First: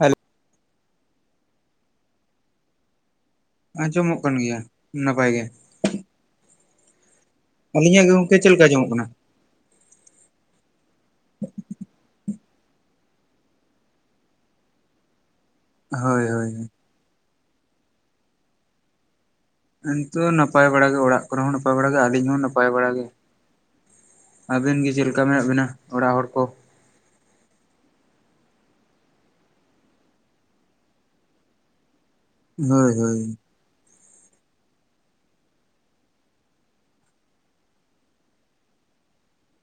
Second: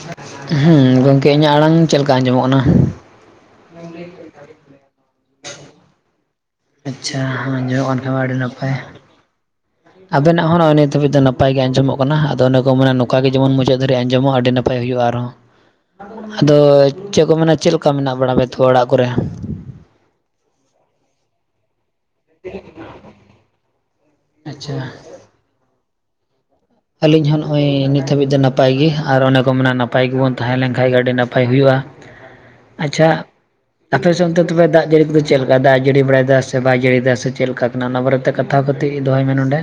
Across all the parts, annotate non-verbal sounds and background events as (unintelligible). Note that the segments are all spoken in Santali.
ᱦᱮᱞᱳ ᱦᱩᱸ ᱜᱚᱢᱠᱮ ᱤᱧᱟᱹᱜ ᱟᱲᱟᱝ ᱪᱮᱫ ᱞᱮᱠᱟ ᱟᱸᱡᱚᱢᱚᱜ ᱠᱟᱱᱟ ᱟᱸᱡᱚᱢᱚᱜ ᱠᱟᱱ ᱜᱮᱭᱟ ᱱᱟᱯᱟᱭ ᱜᱮ ᱟᱪᱪᱷᱟ ᱟᱸᱡᱚᱢᱚᱜ ᱠᱟᱱ ᱟᱹᱞᱤᱧᱟᱜ ᱜᱮ ᱠᱷᱟᱱ ᱢᱟ ᱟᱹᱰᱤ ᱜᱚᱝᱠᱮ ᱪᱮᱫ ᱞᱮᱠᱟ ᱱᱟᱯᱟᱭ ᱟᱸᱡᱚᱢᱚᱜ ᱠᱟᱱᱟ? ᱟᱵᱮᱱᱟᱜ ᱦᱚᱸ ᱱᱚᱜᱼᱚᱭ ᱱᱤᱛ ᱫᱷᱟᱵᱤᱡ ᱫᱚ ᱱᱟᱯᱟᱭ ᱜᱮ ᱟᱸᱡᱚᱜ ᱠᱟᱱᱟ ᱟᱫᱚ ᱚᱱᱟ ᱠᱚ ᱢᱮᱱᱟ ᱱᱚᱝᱠᱟ ᱜᱮ ᱡᱮᱢᱚᱱ ᱢᱩᱪᱟᱹᱫ ᱫᱷᱟᱵᱤᱡ ᱟᱸᱡᱚᱢᱚᱜ ᱟᱹᱰᱤ ᱱᱟᱯᱟᱭ ᱱᱟᱯᱟᱭ ᱦᱩᱭᱩᱜᱼᱟ ᱟᱨᱦᱚᱸ ᱦᱳᱭ ᱦᱳᱭ ᱟᱫᱚ ᱪᱮᱫ ᱠᱚ ᱢᱮᱱᱟ ᱪᱮᱫ ᱞᱮᱠᱟ ᱢᱮᱱᱟᱜ ᱵᱟᱲᱟ ᱛᱚ ᱚᱲᱟᱜ ᱠᱚᱨᱮ ᱱᱤᱛᱚᱜ ᱦᱚ ᱱᱟᱯᱟᱭ ᱵᱟᱲᱟᱜ ᱜᱮ ᱚᱲᱟᱜ ᱠᱚᱨᱮ ᱦᱚᱸ ᱱᱟᱯᱟᱭ ᱵᱟᱲᱟ ᱜᱮ ᱟᱹᱞᱤᱧ ᱦᱚᱸ ᱱᱟᱯᱟᱭ ᱵᱟᱲᱟ ᱜᱮ ᱟᱪᱪᱷᱟ ᱟᱵᱮᱱ ᱜᱮ ᱪᱮᱫ ᱞᱮᱠᱟ ᱢᱮᱱᱟᱜ ᱵᱤᱱᱟ ᱚᱲᱟᱜ ᱦᱚᱲ ᱠᱚ ᱟᱹᱞᱤᱧ ᱦᱚᱸ ᱱᱚᱜᱼᱚᱭ ᱱᱤᱛ ᱦᱟᱹᱵᱤᱡ ᱫᱚ ᱱᱟᱯᱟᱭ ᱜᱮ ᱟᱨ ᱚᱱᱮ ᱠᱚ ᱢᱮᱱᱟ ᱱᱟᱯᱟᱭ ᱜᱮᱵᱚᱱ ᱛᱟᱦᱮᱸ ᱞᱮᱱ ᱠᱷᱟᱱ ᱜᱮ ᱟᱹᱰᱤ ᱱᱟᱯᱟᱭ ᱦᱩᱭᱩᱜᱼᱟ ᱦᱳᱭ ᱟᱪᱪᱷᱟ ᱦᱳᱭ ᱟᱯᱮ ᱥᱮ ᱚᱱᱛᱮ ᱛᱚᱵᱮ ᱫᱟᱜ ᱡᱟᱹᱲᱤ ᱠᱚᱫᱚ ᱪᱮᱫ ᱞᱮᱠᱟ ᱫᱟᱜ ᱮ ᱡᱟᱹᱲᱤ ᱵᱟᱲᱟᱭ ᱫᱟ ᱥᱮ ᱵᱟᱭ ᱡᱟᱹᱲᱤᱭᱫᱟ ᱥᱮ ᱪᱮᱫ ᱞᱮᱠᱟ ᱠᱟᱱᱟ ᱚᱱᱟ ᱵᱟᱨᱮᱛᱮ (unintelligible) ᱠᱟᱛᱮ ᱜᱮ ᱫᱚᱦᱚᱭ ᱢᱮ ᱱᱚᱸᱰᱮ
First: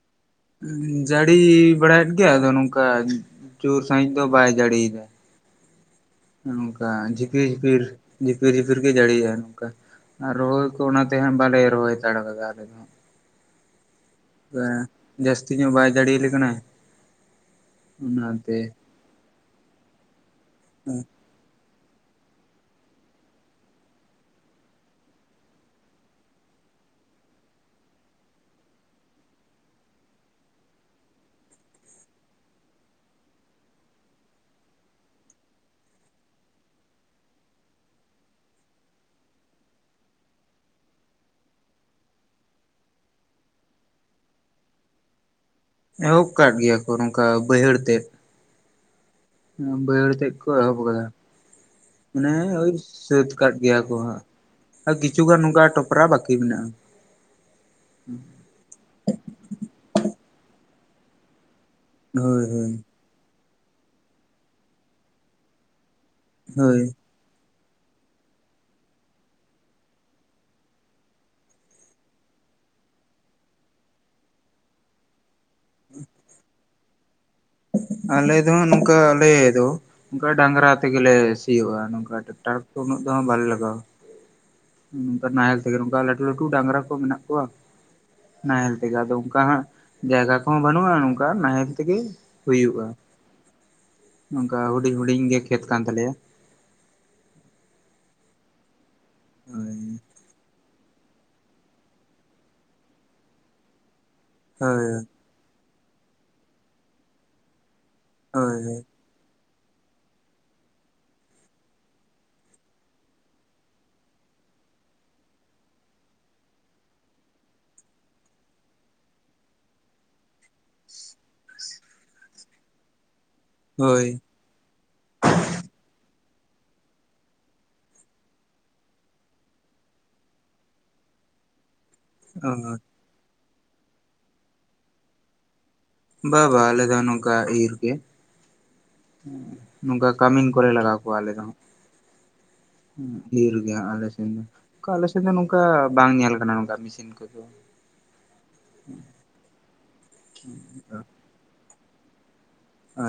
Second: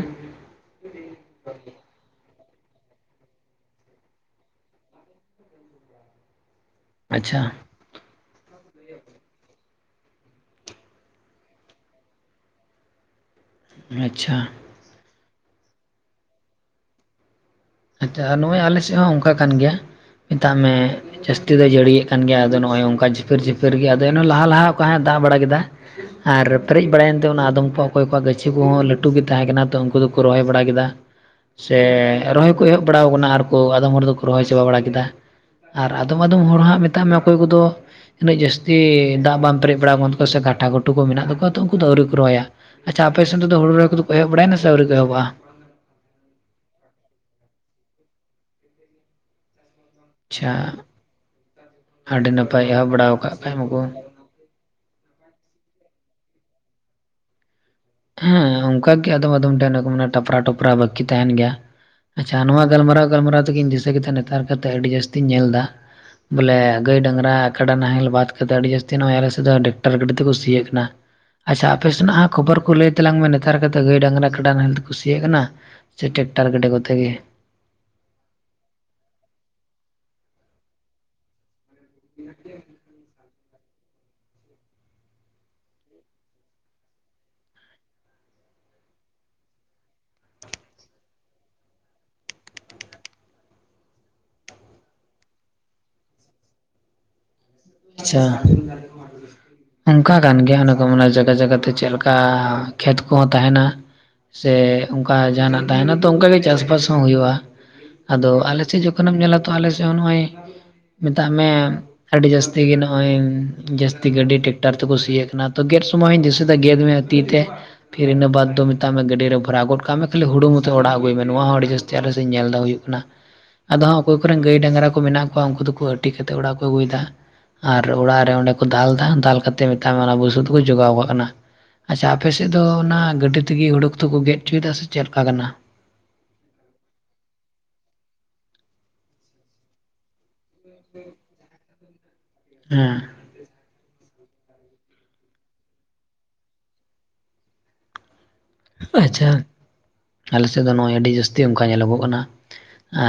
ᱡᱟᱹᱲᱤ ᱵᱟᱲᱟᱭᱮᱫ ᱜᱮᱭᱟ ᱟᱫᱚ ᱱᱚᱝᱠᱟ ᱡᱳᱨ ᱥᱟᱺᱦᱤᱡ ᱫᱚ ᱵᱟᱭ ᱡᱟᱹᱲᱤᱭ ᱮᱫᱟ ᱱᱚᱝᱠᱟ ᱟᱪᱪᱷᱟ ᱡᱷᱤᱯᱤᱨ ᱡᱷᱤᱯᱤᱨ ᱡᱷᱤᱯᱤᱨ ᱡᱷᱤᱯᱤᱨ ᱜᱮ ᱡᱟᱹᱲᱤᱭᱮᱫᱼᱟ ᱱᱚᱝᱠᱟ ᱟᱨ ᱨᱚᱦᱚᱭ ᱠᱚ ᱚᱱᱟᱛᱮ ᱦᱟᱸᱜ ᱵᱟᱞᱮ ᱨᱚᱦᱚᱭ ᱦᱟᱛᱟᱲ ᱟᱠᱟᱫᱟ ᱟᱞᱮ ᱫᱚ᱾ ᱟᱪᱪᱷᱟ᱾ ᱡᱟᱹᱥᱛᱤ ᱧᱚᱜ ᱵᱟᱭ ᱡᱟᱲᱮᱤ ᱟᱞᱮ ᱠᱟᱱᱟ᱾ ᱟᱪᱪᱷᱟ ᱟᱨ ᱱᱚᱜᱼᱚᱭ ᱟᱞᱮ ᱥᱮᱫ ᱦᱚᱸ ᱚᱱᱠᱟ ᱠᱟᱱ ᱜᱮᱭᱟ ᱢᱮᱛᱟᱜ ᱢᱮ ᱡᱟᱹᱥᱛᱤ ᱡᱟᱥᱛᱤ ᱫᱚᱭ ᱡᱟᱹᱲᱤᱭᱮᱫ ᱠᱟᱱ ᱜᱮᱭᱟ ᱟᱫᱚ ᱱᱚᱜᱚᱭ ᱱᱚᱝᱠᱟ ᱡᱷᱤᱯᱤᱨ ᱡᱷᱤᱯᱤᱨ ᱜᱮ ᱟᱫᱚ ᱞᱟᱦᱟ ᱞᱟᱦᱟ ᱚᱠᱟ (unintelligible) ᱫᱟᱜ ᱵᱟᱲᱟ ᱠᱮᱫᱟ᱾ ᱟᱨ ᱯᱮᱨᱮᱡ ᱵᱟᱲᱟᱭᱮᱱ ᱛᱮ ᱚᱱᱟ ᱟᱫᱚᱢ (unintelligible) ᱚᱠᱚᱭ ᱠᱚᱣᱟᱜ ᱜᱟᱹᱪᱷᱤ ᱠᱚᱦᱚᱸ ᱞᱟᱹᱴᱩ ᱜᱮ ᱛᱟᱦᱮᱸ ᱠᱟᱱᱟ ᱛᱚ ᱩᱱᱠᱩ ᱫᱚᱠᱚ ᱨᱚᱦᱚᱭ ᱵᱟᱲᱟ ᱠᱮᱫᱟ᱾ ᱥᱮ ᱨᱚᱦᱚᱭ ᱠᱚ ᱮᱦᱚᱵ ᱵᱟᱲᱟᱣ ᱟᱠᱟᱱᱟ ᱟᱨ ᱠᱚ ᱟᱫᱚᱢ ᱦᱚᱲ ᱫᱚᱠᱚ ᱨᱚᱦᱚᱭ ᱪᱟᱵᱟ ᱵᱟᱲᱟ ᱠᱮᱫᱟ᱾ ᱟᱨ ᱟᱫᱚᱢ ᱟᱫᱚᱢ ᱦᱚᱲ ᱦᱟᱸᱜ ᱢᱮᱛᱟᱜ ᱢᱮ ᱚᱠᱚᱭ ᱠᱚᱫᱚ ᱩᱱᱟᱹᱜ ᱡᱟᱹᱥᱛᱤ ᱫᱟᱜ ᱵᱟᱝ ᱯᱮᱨᱮᱡ ᱵᱟᱲᱟ ᱟᱠᱟᱱ ᱛᱠᱚᱣᱟ ᱥᱮ ᱜᱷᱟᱴᱟ ᱜᱷᱩᱴᱩ ᱠᱚ ᱢᱮᱱᱟᱜ ᱛᱟᱠᱚᱣᱟ ᱛᱚ ᱩᱱᱠᱩ ᱫᱚ ᱟᱹᱣᱨᱤ ᱠᱚ ᱨᱚᱦᱚᱭᱟ᱾ ᱟᱪᱪᱷᱟ ᱟᱯᱮ ᱥᱮᱱ ᱨᱮᱫᱚ ᱦᱩᱲᱩ ᱨᱚᱦᱚᱭ ᱠᱚ ᱮᱦᱚᱵ ᱵᱟᱲᱟᱭᱮᱱᱟ ᱥᱮ ᱟᱹᱣᱨᱤ ᱠᱚ ᱮᱦᱚᱵᱼᱟ? ᱮᱦᱚᱵ ᱟᱠᱟᱫ ᱜᱮᱭᱟ ᱠᱚ ᱱᱚᱝᱠᱟ ᱵᱟᱹᱭᱦᱟᱹᱲ ᱛᱮᱫ ᱵᱟᱹᱭᱦᱟᱹᱲ ᱪᱮᱫ ᱠᱚ ᱟᱪᱪᱷᱟ ᱮᱦᱚᱵ ᱟᱠᱟᱫᱟ ᱟᱹᱰᱤ ᱢᱟᱱᱮ ᱱᱟᱯᱟᱭ ᱳᱭ ᱮᱦᱚᱵ ᱵᱟᱲᱟᱣ ᱥᱟᱹᱛ ᱠᱟᱜ ᱠᱷᱟᱱ ᱜᱮᱭᱟ ᱢᱟᱠᱚ ᱠᱚ ᱦᱟᱸᱜ ᱟᱨ ᱠᱤᱪᱷᱩ ᱜᱟᱱ ᱱᱚᱝᱠᱟ ᱴᱚᱯᱨᱟ ᱵᱟᱠᱤ ᱢᱮᱱᱟᱜᱼᱟ᱾ ᱦᱮᱸ ᱚᱱᱠᱟ ᱜᱮ ᱟᱫᱚᱢ ᱟᱫᱚᱢ ᱴᱷᱮᱱ ᱴᱮᱯᱨᱟ ᱴᱚᱯᱨᱟ ᱵᱟᱹᱠᱤ ᱛᱟᱦᱮᱱ ᱜᱮᱭᱟ᱾ ᱟᱪᱪᱷᱟ ᱦᱳᱭ ᱱᱚᱣᱟ ᱦᱳᱭ ᱜᱟᱞᱢᱟᱨᱟᱣ ᱜᱟᱞᱢᱟᱨᱟᱣ ᱛᱮᱜᱤᱧ ᱫᱤᱥᱟᱹ ᱠᱮᱫᱟ ᱱᱮᱛᱟᱨ ᱠᱟᱛᱮ ᱟᱹᱰᱤ ᱡᱟᱹᱥᱛᱤᱧ ᱧᱮᱞ ᱮᱫᱟ ᱵᱚᱞᱮ ᱦᱳᱭ ᱜᱟᱹᱭ ᱰᱟᱝᱨᱟ ᱠᱟᱰᱟ ᱱᱟᱦᱮᱞ ᱵᱟᱫ ᱠᱟᱛᱮ ᱡᱟᱹᱛᱤ ᱱᱚᱜᱚᱭ ᱟᱞᱮ ᱥᱮᱫ ᱫᱚ ᱰᱟᱠᱴᱟᱨ ᱜᱟᱹᱰᱤᱡ ᱛᱮᱠᱚ ᱥᱤᱭᱮᱫ ᱠᱟᱱᱟ ᱟᱪᱪᱷᱟ ᱟᱯᱮ ᱥᱮᱱᱟᱜ ᱠᱷᱚᱵᱚᱨ ᱦᱚᱸ ᱞᱟᱹᱭ ᱛᱟᱞᱟᱝ ᱢᱮ ᱱᱮᱛᱟᱨ ᱠᱟᱛᱮ ᱫᱚ ᱜᱟᱹᱭ ᱰᱟᱝᱨᱟ ᱠᱟᱰᱟ ᱱᱟᱦᱮᱞ ᱛᱮᱠᱚ ᱥᱤᱭᱚᱜ ᱠᱟᱱᱟ ᱥᱮ ᱴᱮᱠᱴᱟᱨ ᱜᱟᱰᱤ ᱠᱚᱛᱮ ᱜᱮ ᱟᱞᱮ ᱫᱚ ᱱᱚᱝᱠᱟ ᱟᱞᱮ ᱫᱚ ᱱᱚᱝᱠᱟ ᱰᱟᱝᱨᱟ ᱛᱮᱜᱮ ᱞᱮ ᱥᱤᱭᱳᱜᱼᱟ᱾ ᱱᱚᱝᱠᱟ ᱴᱨᱟᱠᱴᱟᱨ ᱠᱚ ᱩᱱᱟᱹᱜ ᱫᱚ ᱦᱟᱸᱜ ᱵᱟᱞᱮ ᱞᱟᱜᱟᱣᱟ ᱚᱱᱠᱟ ᱱᱟᱦᱮᱞ ᱛᱮᱜᱮ ᱱᱚᱝᱠᱟ ᱞᱟᱹᱴᱩ ᱞᱟᱹᱴᱩ ᱰᱟᱝᱨᱟ ᱠᱚ ᱢᱮᱱᱟᱜ ᱠᱚᱣᱟ ᱱᱟᱦᱮᱞ ᱛᱮᱜᱮ ᱟᱫᱚ ᱚᱱᱠᱟ ᱦᱟᱸᱜ ᱡᱟᱭᱜᱟ ᱠᱚᱦᱚᱸ ᱵᱟᱹᱱᱩᱜᱼᱟ ᱱᱚᱝᱠᱟ ᱱᱟᱦᱮᱞ ᱛᱮᱜᱮ ᱦᱩᱭᱩᱜᱼᱟ᱾ ᱱᱚᱝᱠᱟ ᱦᱩᱰᱤᱧ ᱦᱩᱰᱤᱧ ᱜᱮ ᱠᱷᱮᱛ ᱠᱟᱱ ᱛᱟᱞᱮᱭᱟ ᱟᱪᱪᱷᱟ᱾ ᱦᱳᱭ᱾ ᱚᱱᱠᱟ ᱠᱟᱱ ᱜᱮᱭᱟ ᱚᱱᱮ ᱠᱚ ᱢᱟᱱᱮ ᱡᱟᱭᱜᱟ ᱡᱟᱭᱜᱟ ᱛᱮ ᱪᱮᱫ ᱞᱮᱠᱟ ᱠᱷᱮᱛ ᱠᱚᱦᱚᱸ ᱛᱟᱦᱮᱱᱟ᱾ ᱥᱮ ᱦᱳᱭ ᱚᱱᱠᱟ ᱡᱟᱦᱱᱟᱜ ᱛᱟᱦᱮᱸᱱᱟ ᱛᱚ ᱚᱱᱠᱟᱜᱮ ᱪᱟᱥᱵᱟᱥ ᱦᱚᱸ ᱦᱩᱭᱩᱜᱼᱟ᱾ ᱟᱫᱚ ᱦᱳᱭ ᱟᱞᱮ ᱥᱮᱫ ᱡᱠᱷᱚᱱ ᱠᱷᱚᱱᱮᱢ ᱧᱮᱞᱟ ᱛᱚ ᱟᱞᱮ ᱥᱮᱫ ᱦᱚᱸ ᱱᱚᱜᱼᱚᱭ ᱢᱮᱛᱟᱜ ᱢᱮ ᱟᱹᱰᱤ ᱡᱟᱹᱥᱛᱤ ᱛᱮᱜᱮ ᱱᱚᱜᱼᱚᱭ ᱡᱟᱹᱥᱛᱤ ᱜᱟᱹᱰᱤ ᱴᱮᱠᱴᱟᱨ ᱛᱮᱠᱚ ᱥᱤᱭᱮᱜ ᱠᱟᱱᱟ ᱛᱚ ᱜᱮᱫ ᱥᱚᱢᱚᱭ (unintelligible) ᱜᱮᱫ ᱢᱮ ᱛᱤ ᱛᱮ᱾ ᱯᱷᱤᱨ ᱤᱱᱟᱹ ᱵᱟᱫᱽ ᱫᱚ ᱢᱮᱛᱟᱜ ᱢᱮ ᱜᱟᱹᱰᱤ ᱨᱮ ᱵᱷᱚᱨᱟᱣ ᱜᱚᱫ ᱠᱟᱜ ᱢᱮ ᱠᱷᱟᱹᱞᱤ ᱦᱩᱱᱩ (unintelligible) ᱢᱚᱛᱚ ᱚᱲᱟᱜ ᱟᱹᱜᱩᱭ ᱢᱮ ᱱᱚᱣᱟ ᱦᱚᱸ ᱟᱹᱰᱤ ᱡᱟᱹᱥᱛᱤ ᱟᱞᱮ ᱥᱮᱫ ᱤᱧ ᱧᱮᱞ ᱮᱫᱟ ᱦᱩᱭᱩᱜ ᱠᱟᱱᱟ᱾ ᱟᱫᱚ ᱦᱟᱸᱜ ᱦᱳᱭ ᱚᱠᱚᱭ ᱠᱚᱨᱮᱱ ᱜᱟᱹᱭ ᱰᱟᱝᱜᱽᱨᱟ ᱠᱚ ᱢᱮᱱᱟᱜ ᱠᱚᱣᱟ ᱩᱱᱠᱩ ᱫᱚᱠᱚ ᱟᱹᱴᱤ ᱠᱟᱛᱮᱜ ᱚᱲᱟᱜ ᱠᱚ ᱟᱹᱜᱩᱭᱮᱫᱟ ᱦᱟᱸᱜ ᱟᱨ ᱚᱲᱟᱜ ᱨᱮ ᱚᱸᱰᱮ ᱠᱚ ᱫᱟᱞ ᱮᱫᱟ ᱫᱟᱞ ᱠᱟᱛᱮᱫ ᱢᱮᱛᱟᱜ ᱢᱮ ᱚᱱᱟ ᱵᱩᱥᱩᱵ ᱫᱚᱠᱚ ᱡᱚᱜᱟᱣ ᱠᱟᱜ ᱠᱟᱱᱟ᱾ ᱟᱪᱪᱷᱟ ᱟᱯᱮᱱᱥᱮᱫ ᱫᱚ ᱦᱳᱭ ᱚᱱᱟ ᱜᱟᱹᱰᱤ ᱛᱮᱜᱮ ᱦᱩᱲᱩ ᱠᱚᱫᱚ ᱠᱚ ᱜᱮᱫ ᱦᱚᱪᱚᱭᱮᱫᱟ ᱥᱮ ᱪᱮᱫ ᱞᱮᱠᱟ ᱠᱟᱱᱟ? ᱵᱟ ᱵᱟ ᱟᱞᱮ ᱫᱚ ᱱᱚᱝᱠᱟ ᱤᱨ ᱜᱮ ᱱᱚᱝᱠᱟ ᱠᱟᱹᱢᱤᱱ ᱠᱚᱨᱮ ᱞᱟᱜᱟᱣ ᱠᱚᱣᱟ ᱟᱞᱮ ᱫᱚ ᱦᱮᱸ ᱤᱨ ᱜᱮ ᱦᱟᱸᱜ ᱟᱞᱮ ᱥᱮᱱ ᱫᱚ ᱱᱚᱝᱠᱟᱱ ᱟᱞᱮ ᱥᱮᱫ ᱫᱚ ᱱᱚᱝᱠᱟ ᱵᱟᱝ ᱧᱮᱞ ᱟᱠᱟᱱᱟ ᱱᱚᱝᱠᱟ ᱢᱮᱥᱤᱱ ᱠᱚ ᱫᱚ ᱟᱪᱪᱷᱟ, ᱟᱞᱮ ᱥᱮᱫ ᱫᱚ ᱱᱚᱜᱼᱚᱭ ᱟᱹᱰᱤ ᱡᱟᱹᱥᱛᱤ ᱚᱱᱠᱟ ᱧᱮᱞᱚᱜᱚᱜ ᱠᱟᱱᱟ᱾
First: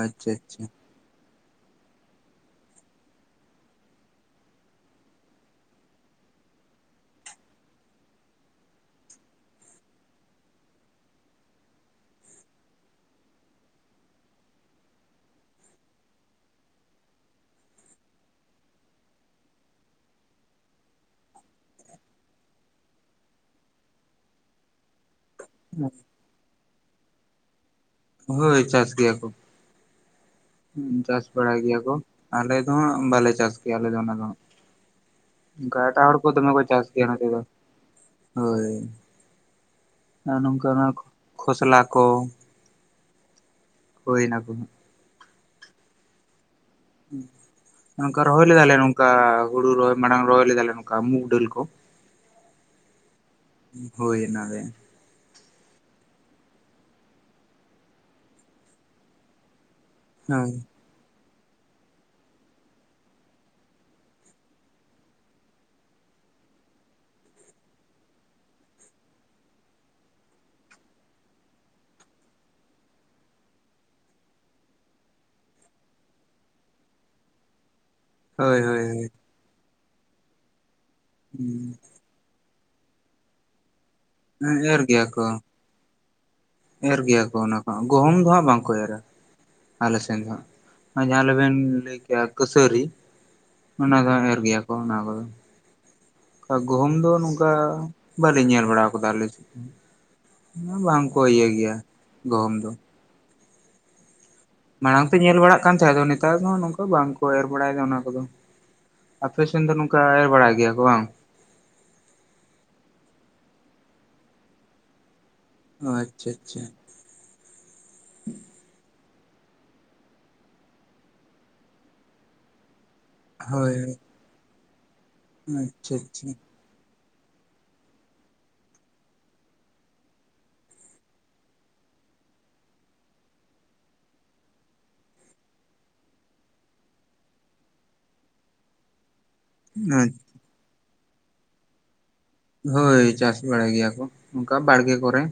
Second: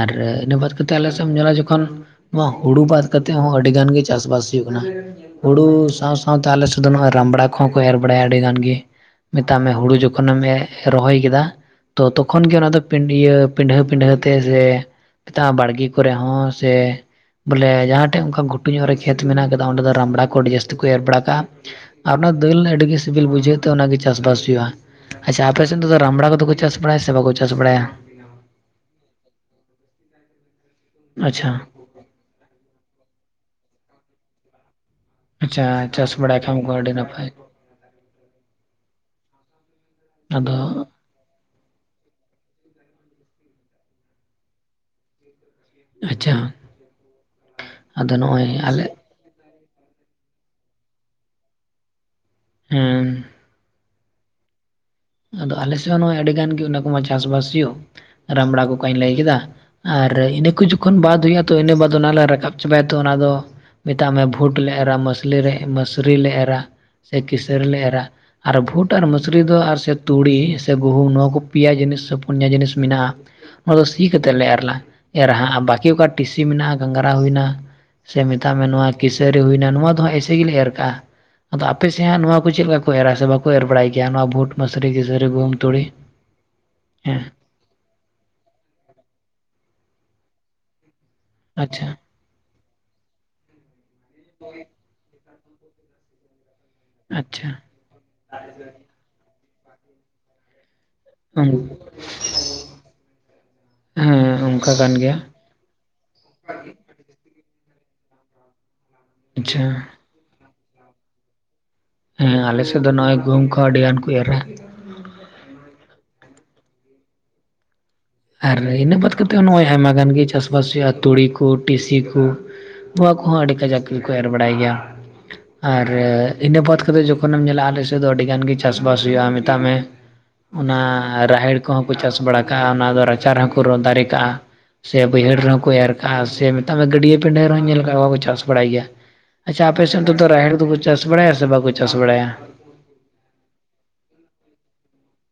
ᱟᱨ ᱤᱱᱟᱹ ᱵᱟᱫᱽ ᱟᱪᱪᱷᱟ ᱠᱟᱛᱮᱫ ᱟᱞᱮ ᱥᱮᱫ ᱮᱢ ᱧᱮᱞᱟ ᱡᱚᱠᱷᱚᱱ ᱱᱚᱣᱟ ᱦᱩᱲᱩ ᱵᱟᱫᱽ ᱠᱟᱛᱮᱫ ᱦᱚᱸ ᱟᱹᱰᱤ ᱜᱟᱱ ᱜᱮ ᱪᱟᱥ ᱵᱟᱥ ᱦᱩᱭᱩᱜ ᱠᱟᱱᱟ᱾ ᱦᱩᱲᱩ ᱥᱟᱶ ᱥᱟᱶᱛᱮ ᱟᱞᱮ ᱥᱮᱫ ᱫᱚ ᱱᱚᱜᱚᱭ ᱨᱟᱢᱵᱽᱲᱟ ᱠᱚᱦᱚᱸ ᱠᱚ ᱮᱨ ᱵᱟᱲᱟᱭᱟ ᱟᱹᱰᱤ ᱜᱟᱱ ᱜᱮ ᱢᱮᱛᱟᱜ ᱢᱮ ᱦᱩᱲᱩ (unintelligible) ᱠᱷᱚᱱᱮᱢ ᱨᱚᱦᱚᱭ ᱠᱮᱫᱟ ᱛᱚ ᱛᱚᱠᱷᱚᱱ ᱜᱮ ᱚᱱᱟ ᱫᱚ ᱯᱤᱰᱷᱟᱹ ᱯᱤᱰᱷᱟᱹ ᱯᱤᱰᱷᱟᱹ ᱛᱮ ᱥᱮ (unintelligible) ᱵᱟᱲᱜᱮ ᱠᱚᱨᱮ ᱦᱚᱸ ᱥᱮ ᱵᱚᱞᱮ ᱡᱟᱦᱟᱸ ᱴᱷᱮᱡ ᱚᱱᱠᱟ ᱜᱷᱩᱴᱩ ᱧᱚᱜ ᱨᱮ ᱠᱷᱮᱛ ᱢᱮᱱᱟᱜ ᱟᱠᱟᱫᱟ ᱚᱸᱰᱮ ᱫᱚ ᱨᱟᱢᱲᱟ ᱠᱚ ᱟᱹᱰᱤ ᱡᱟᱹᱥᱛᱤ ᱠᱚ ᱮᱨ ᱵᱟᱲᱟ ᱠᱟᱜᱼᱟ᱾ ᱟᱨ ᱚᱱᱟ ᱫᱟᱹᱞ ᱟᱹᱰᱤ ᱜᱮ ᱥᱤᱵᱤᱞ ᱵᱩᱡᱷᱟᱹᱜ ᱛᱮ ᱚᱱᱟ ᱜᱮ ᱪᱟᱥᱵᱟᱥ ᱦᱩᱭᱩᱜᱼᱟ᱾ ᱟᱪᱪᱷᱟ ᱟᱯᱮ ᱥᱮᱫ ᱫᱚ ᱨᱟᱢᱵᱽᱲᱟ ᱠᱚᱫᱚ ᱠᱚ ᱪᱟᱥ ᱵᱟᱲᱟᱭᱟ ᱥᱮ ᱵᱟᱠᱚ ᱪᱟᱥ ᱵᱟᱲᱟᱭᱟ? ᱦᱳᱭ ᱪᱟᱥ ᱜᱮᱭᱟ ᱠᱚ ᱪᱟᱥ ᱟᱪᱪᱷᱟ ᱵᱟᱲᱟᱭ ᱜᱮᱭᱟ ᱠᱚ᱾ ᱟᱞᱮ ᱫᱚ ᱦᱟᱸᱜ ᱵᱟᱞᱮ ᱪᱟᱥ ᱜᱮᱭᱟ ᱟᱞᱮ ᱫᱚ ᱚᱱᱟ ᱫᱚ ᱦᱟᱸᱜ᱾ ᱟᱪᱪᱷᱟ ᱚᱱᱠᱟ ᱮᱴᱟᱜ ᱪᱟᱥ ᱦᱚᱲ ᱠᱚ ᱵᱟᱲᱟᱭ ᱫᱚᱢᱮ ᱠᱷᱟᱱ ᱠᱚ ᱪᱟᱥ ᱟᱹᱰᱤ ᱜᱮᱭᱟ ᱱᱚᱛᱮ ᱱᱟᱯᱟᱭ ᱫᱚ ᱦᱳᱭ ᱟᱫᱚ ᱱᱚᱝᱠᱟ ᱚᱱᱟ ᱠᱷᱚᱥᱞᱟ ᱠᱚ ᱦᱳᱭ ᱚᱱᱟ ᱠᱚ ᱦᱟᱜ ᱟᱪᱪᱷᱟ ᱟᱫᱚ ᱱᱚᱝᱠᱟ ᱨᱚᱦᱚᱭ ᱱᱚᱜᱼᱚᱭ ᱞᱮᱫᱟᱞᱮ ᱟᱞᱮ ᱱᱚᱝᱠᱟ ᱦᱩᱲᱩ ᱨᱚᱦᱚᱭ ᱢᱟᱲᱟᱝ ᱨᱚᱦᱚᱭ ᱞᱮᱫᱟᱞᱮ ᱱᱚᱝᱠᱟ ᱢᱩᱜᱽ ᱰᱟᱹᱞ ᱠᱚ ᱦᱮᱸ ᱦᱳᱭ ᱚᱱᱟ ᱨᱮ ᱟᱫᱚ ᱟᱞᱮ ᱥᱮᱫ ᱦᱚᱸ ᱱᱚᱜᱼᱚᱭ ᱟᱹᱰᱤ ᱜᱟᱱ ᱜᱮ ᱚᱱᱟ ᱠᱚᱢᱟ ᱪᱟᱥᱵᱟᱥ ᱦᱩᱭᱩᱜ ᱨᱟᱢᱲᱟ ᱠᱚ ᱠᱟᱹᱧ ᱞᱟᱹᱭ ᱠᱮᱫᱟ ᱟᱨ ᱤᱱᱟᱹ ᱦᱳᱭ ᱠᱚ ᱡᱚᱠᱷᱚᱱ ᱵᱟᱫ ᱦᱩᱭᱩᱜᱼᱟ ᱛᱚ ᱤᱱᱟᱹ ᱵᱟᱫᱽ ᱚᱱᱟᱞᱮ ᱨᱟᱠᱟᱵ ᱪᱟᱵᱟᱭᱟ ᱛᱚ ᱚᱱᱟᱫᱚ ᱢᱮᱛᱟᱜ ᱢᱮ ᱵᱷᱳᱴ ᱞᱮ ᱮᱨᱟ ᱢᱟᱥᱞᱤ ᱨᱮ ᱢᱟᱹᱥᱨᱤ ᱞᱮ ᱮᱨᱟ ᱥᱮ ᱠᱤᱥᱟᱹᱨ ᱞᱮ ᱮᱨᱟ ᱟᱨ ᱵᱷᱩᱴ ᱟᱨ ᱢᱟᱹᱥᱨᱤ ᱫᱚ ᱟᱨ (unintelligible) ᱛᱩᱲᱤ ᱥᱮ ᱜᱩᱦᱩᱢ ᱱᱚᱣᱟ ᱠᱚ ᱯᱮᱭᱟ ᱡᱤᱱᱤᱥ ᱥᱮ ᱯᱩᱱᱭᱟ ᱡᱤᱱᱤᱥ ᱢᱮᱱᱟᱜᱼᱟ ᱚᱱᱟ ᱫᱚ ᱥᱤ ᱠᱟᱛᱮᱫ ᱞᱮ ᱮᱨᱻᱞᱟ ᱮᱨᱟ ᱦᱟᱸᱜ ᱟᱨ ᱵᱟᱹᱠᱤ ᱚᱠᱟ ᱴᱤᱥᱤ ᱢᱮᱱᱟᱜᱼᱟ ᱜᱷᱟᱝᱜᱨᱟ ᱦᱩᱭᱱᱟ ᱥᱮ ᱢᱮᱛᱟᱜ ᱦᱳᱭ ᱢᱮ ᱦᱳᱭ ᱱᱚᱣᱟ ᱠᱤᱥᱟᱹᱨᱤ ᱦᱩᱭᱱᱟ ᱱᱚᱣᱟ ᱫᱚ ᱮᱭᱥᱮ ᱜᱮᱞᱮ ᱮᱨ ᱠᱟᱜᱼᱟ ᱟᱫᱚ ᱦᱳᱭ ᱟᱯᱮᱥᱮᱫ ᱦᱟᱸᱜ ᱱᱚᱣᱟ ᱠᱚ ᱪᱮᱫ ᱞᱮᱠᱟᱼᱼ ᱠᱚ ᱮᱨᱟ ᱥᱮ ᱵᱟᱠᱚ ᱮᱨ ᱵᱟᱲᱟᱭ ᱜᱮᱭᱟ ᱱᱚᱣᱟ ᱵᱷᱳᱴ ᱮᱨ ᱢᱟᱹᱥᱨᱤ ᱠᱤ ᱜᱮᱭᱟ ᱠᱚ ᱥᱟᱹᱨᱤ ᱜᱩᱦᱩᱢ ᱛᱩᱲᱤ ᱮᱨ ᱦᱮᱸ ᱜᱮᱭᱟ ᱠᱚ ᱚᱱᱟ ᱠᱚ ᱜᱚᱦᱚᱢ ᱫᱚ ᱦᱟᱸᱜ ᱵᱟᱝᱠᱚ ᱮᱨᱟ ᱟᱞᱮ ᱥᱮᱱ ᱫᱚ ᱦᱟᱸᱜ ᱟᱨ ᱡᱟᱦᱟᱸᱞᱮᱵᱮᱱ ᱟᱪᱪᱷᱟ ᱞᱟᱹᱭ ᱠᱮᱜᱼᱟ ᱠᱟᱹᱥᱟᱹᱨᱤ ᱚᱱᱟ ᱫᱚ ᱮᱨ ᱜᱮᱭᱟ ᱠᱚ ᱚᱱᱟ ᱠᱚᱫᱚ ᱜᱚᱦᱚᱢ ᱫᱚ ᱟᱪᱪᱷᱟ ᱱᱚᱝᱠᱟ ᱵᱟᱞᱮᱧ ᱧᱮᱞ ᱵᱟᱲᱟᱣ ᱠᱟᱫᱟ ᱟᱞᱮ ᱥᱮᱫ ᱵᱟᱝ (unintelligible) ᱦᱮᱸ ᱠᱟᱱ ᱢᱟᱲᱟᱝ ᱛᱮ ᱜᱮᱭᱟ ᱧᱮᱞ ᱵᱟᱲᱟᱜ ᱠᱟᱱ ᱛᱟᱦᱮᱸᱫ ᱟᱫᱚ ᱱᱮᱛᱟᱨ ᱦᱚᱸ ᱱᱚᱝᱠᱟ ᱵᱟᱝᱠᱚ ᱮᱨ ᱵᱟᱲᱟᱭ ᱫᱟ ᱚᱱᱟ ᱠᱚᱫᱚ ᱟᱯᱮ ᱟᱪᱪᱷᱟ ᱥᱮᱱ ᱫᱚ ᱱᱚᱝᱠᱟ ᱮᱨ ᱵᱟᱲᱟᱭ ᱜᱮᱭᱟ ᱠᱚ ᱵᱟᱝ ᱦᱮᱸ ᱟᱞᱮᱥᱮᱫ ᱫᱚ ᱱᱚᱜᱼᱚᱭ ᱜᱩᱦᱩᱢ ᱠᱚᱦᱚᱸ ᱟᱹᱰᱤ ᱜᱟᱱ ᱠᱚ ᱮᱨᱟ ᱚ ᱟᱪᱪᱷᱟ ᱟᱪᱪᱷᱟ ᱟᱨ ᱤᱱᱟᱹ ᱵᱟᱫ ᱠᱟᱛᱮᱫ ᱦᱚᱸ ᱱᱚᱜᱼᱚᱭ ᱟᱭᱢᱟ ᱜᱟᱱ ᱜᱮ ᱪᱟᱥᱵᱟᱥ ᱦᱩᱭᱩᱜᱼᱟ ᱛᱩᱲᱤ ᱠᱚ ᱴᱤᱥᱤ ᱠᱚ ᱱᱚᱣᱟ ᱠᱚᱦᱚᱸ ᱟᱹᱰᱤ ᱦᱳᱭ ᱠᱟᱡᱟᱠ ᱜᱮᱠᱚ ᱮᱨ ᱵᱟᱲᱟᱭ ᱜᱮᱭᱟ ᱟᱨ ᱟᱪᱪᱷᱟ ᱟᱪᱪᱷᱟ ᱤᱱᱟᱹ ᱵᱟᱫ ᱠᱟᱛᱮᱫ ᱡᱚᱠᱷᱚᱱᱮᱢ ᱧᱮᱞᱟ ᱟᱞᱮ ᱥᱮᱫ ᱫᱚ ᱟᱹᱰᱤ ᱜᱟᱱ ᱜᱮ ᱪᱟᱥᱵᱟᱥ ᱦᱩᱭᱩᱜᱼᱟ ᱢᱮᱛᱟᱜ ᱢᱮ ᱚᱱᱟ ᱨᱟᱦᱮᱲ ᱠᱚᱦᱚᱸ ᱠᱚ ᱪᱟᱥ ᱵᱟᱲᱟ ᱠᱟᱜᱼᱟ ᱚᱱᱟ ᱫᱚ ᱨᱟᱪᱟ ᱨᱮᱦᱚᱸᱠᱚ ᱨᱚᱼᱫᱟᱨᱮ ᱠᱟᱜᱼᱟ ᱥᱮ ᱵᱟᱹᱭᱦᱟᱹᱲ ᱨᱮᱦᱚᱸ ᱠᱚ ᱮᱨ ᱠᱟᱜᱼᱟ ᱥᱮ ᱢᱮᱛᱟᱜ ᱢᱮ ᱜᱟᱹᱰᱤᱭᱟᱹ ᱯᱤᱸᱰᱟᱹ ᱨᱮᱦᱚᱸ ᱧᱮᱞ ᱠᱟᱜ ᱠᱚᱣᱟ ᱪᱟᱥ ᱵᱟᱲᱟᱭ ᱜᱮᱭᱟ ᱟᱪᱪᱷᱟ ᱟᱯᱮᱥᱮᱫ ᱚᱱᱛᱮ ᱫᱚ ᱨᱟᱦᱮᱲ ᱫᱚᱠᱚ ᱪᱟᱥ ᱵᱟᱲᱟᱭᱟ ᱥᱮ ᱵᱟᱠᱚ ᱪᱟᱥ ᱵᱟᱲᱟᱭᱟ ᱦᱳᱭ ᱪᱟᱥ ᱵᱟᱲᱟᱭ ᱜᱮᱭᱟ ᱠᱚ ᱚᱱᱠᱟ ᱵᱟᱲᱜᱮ ᱠᱚᱨᱮ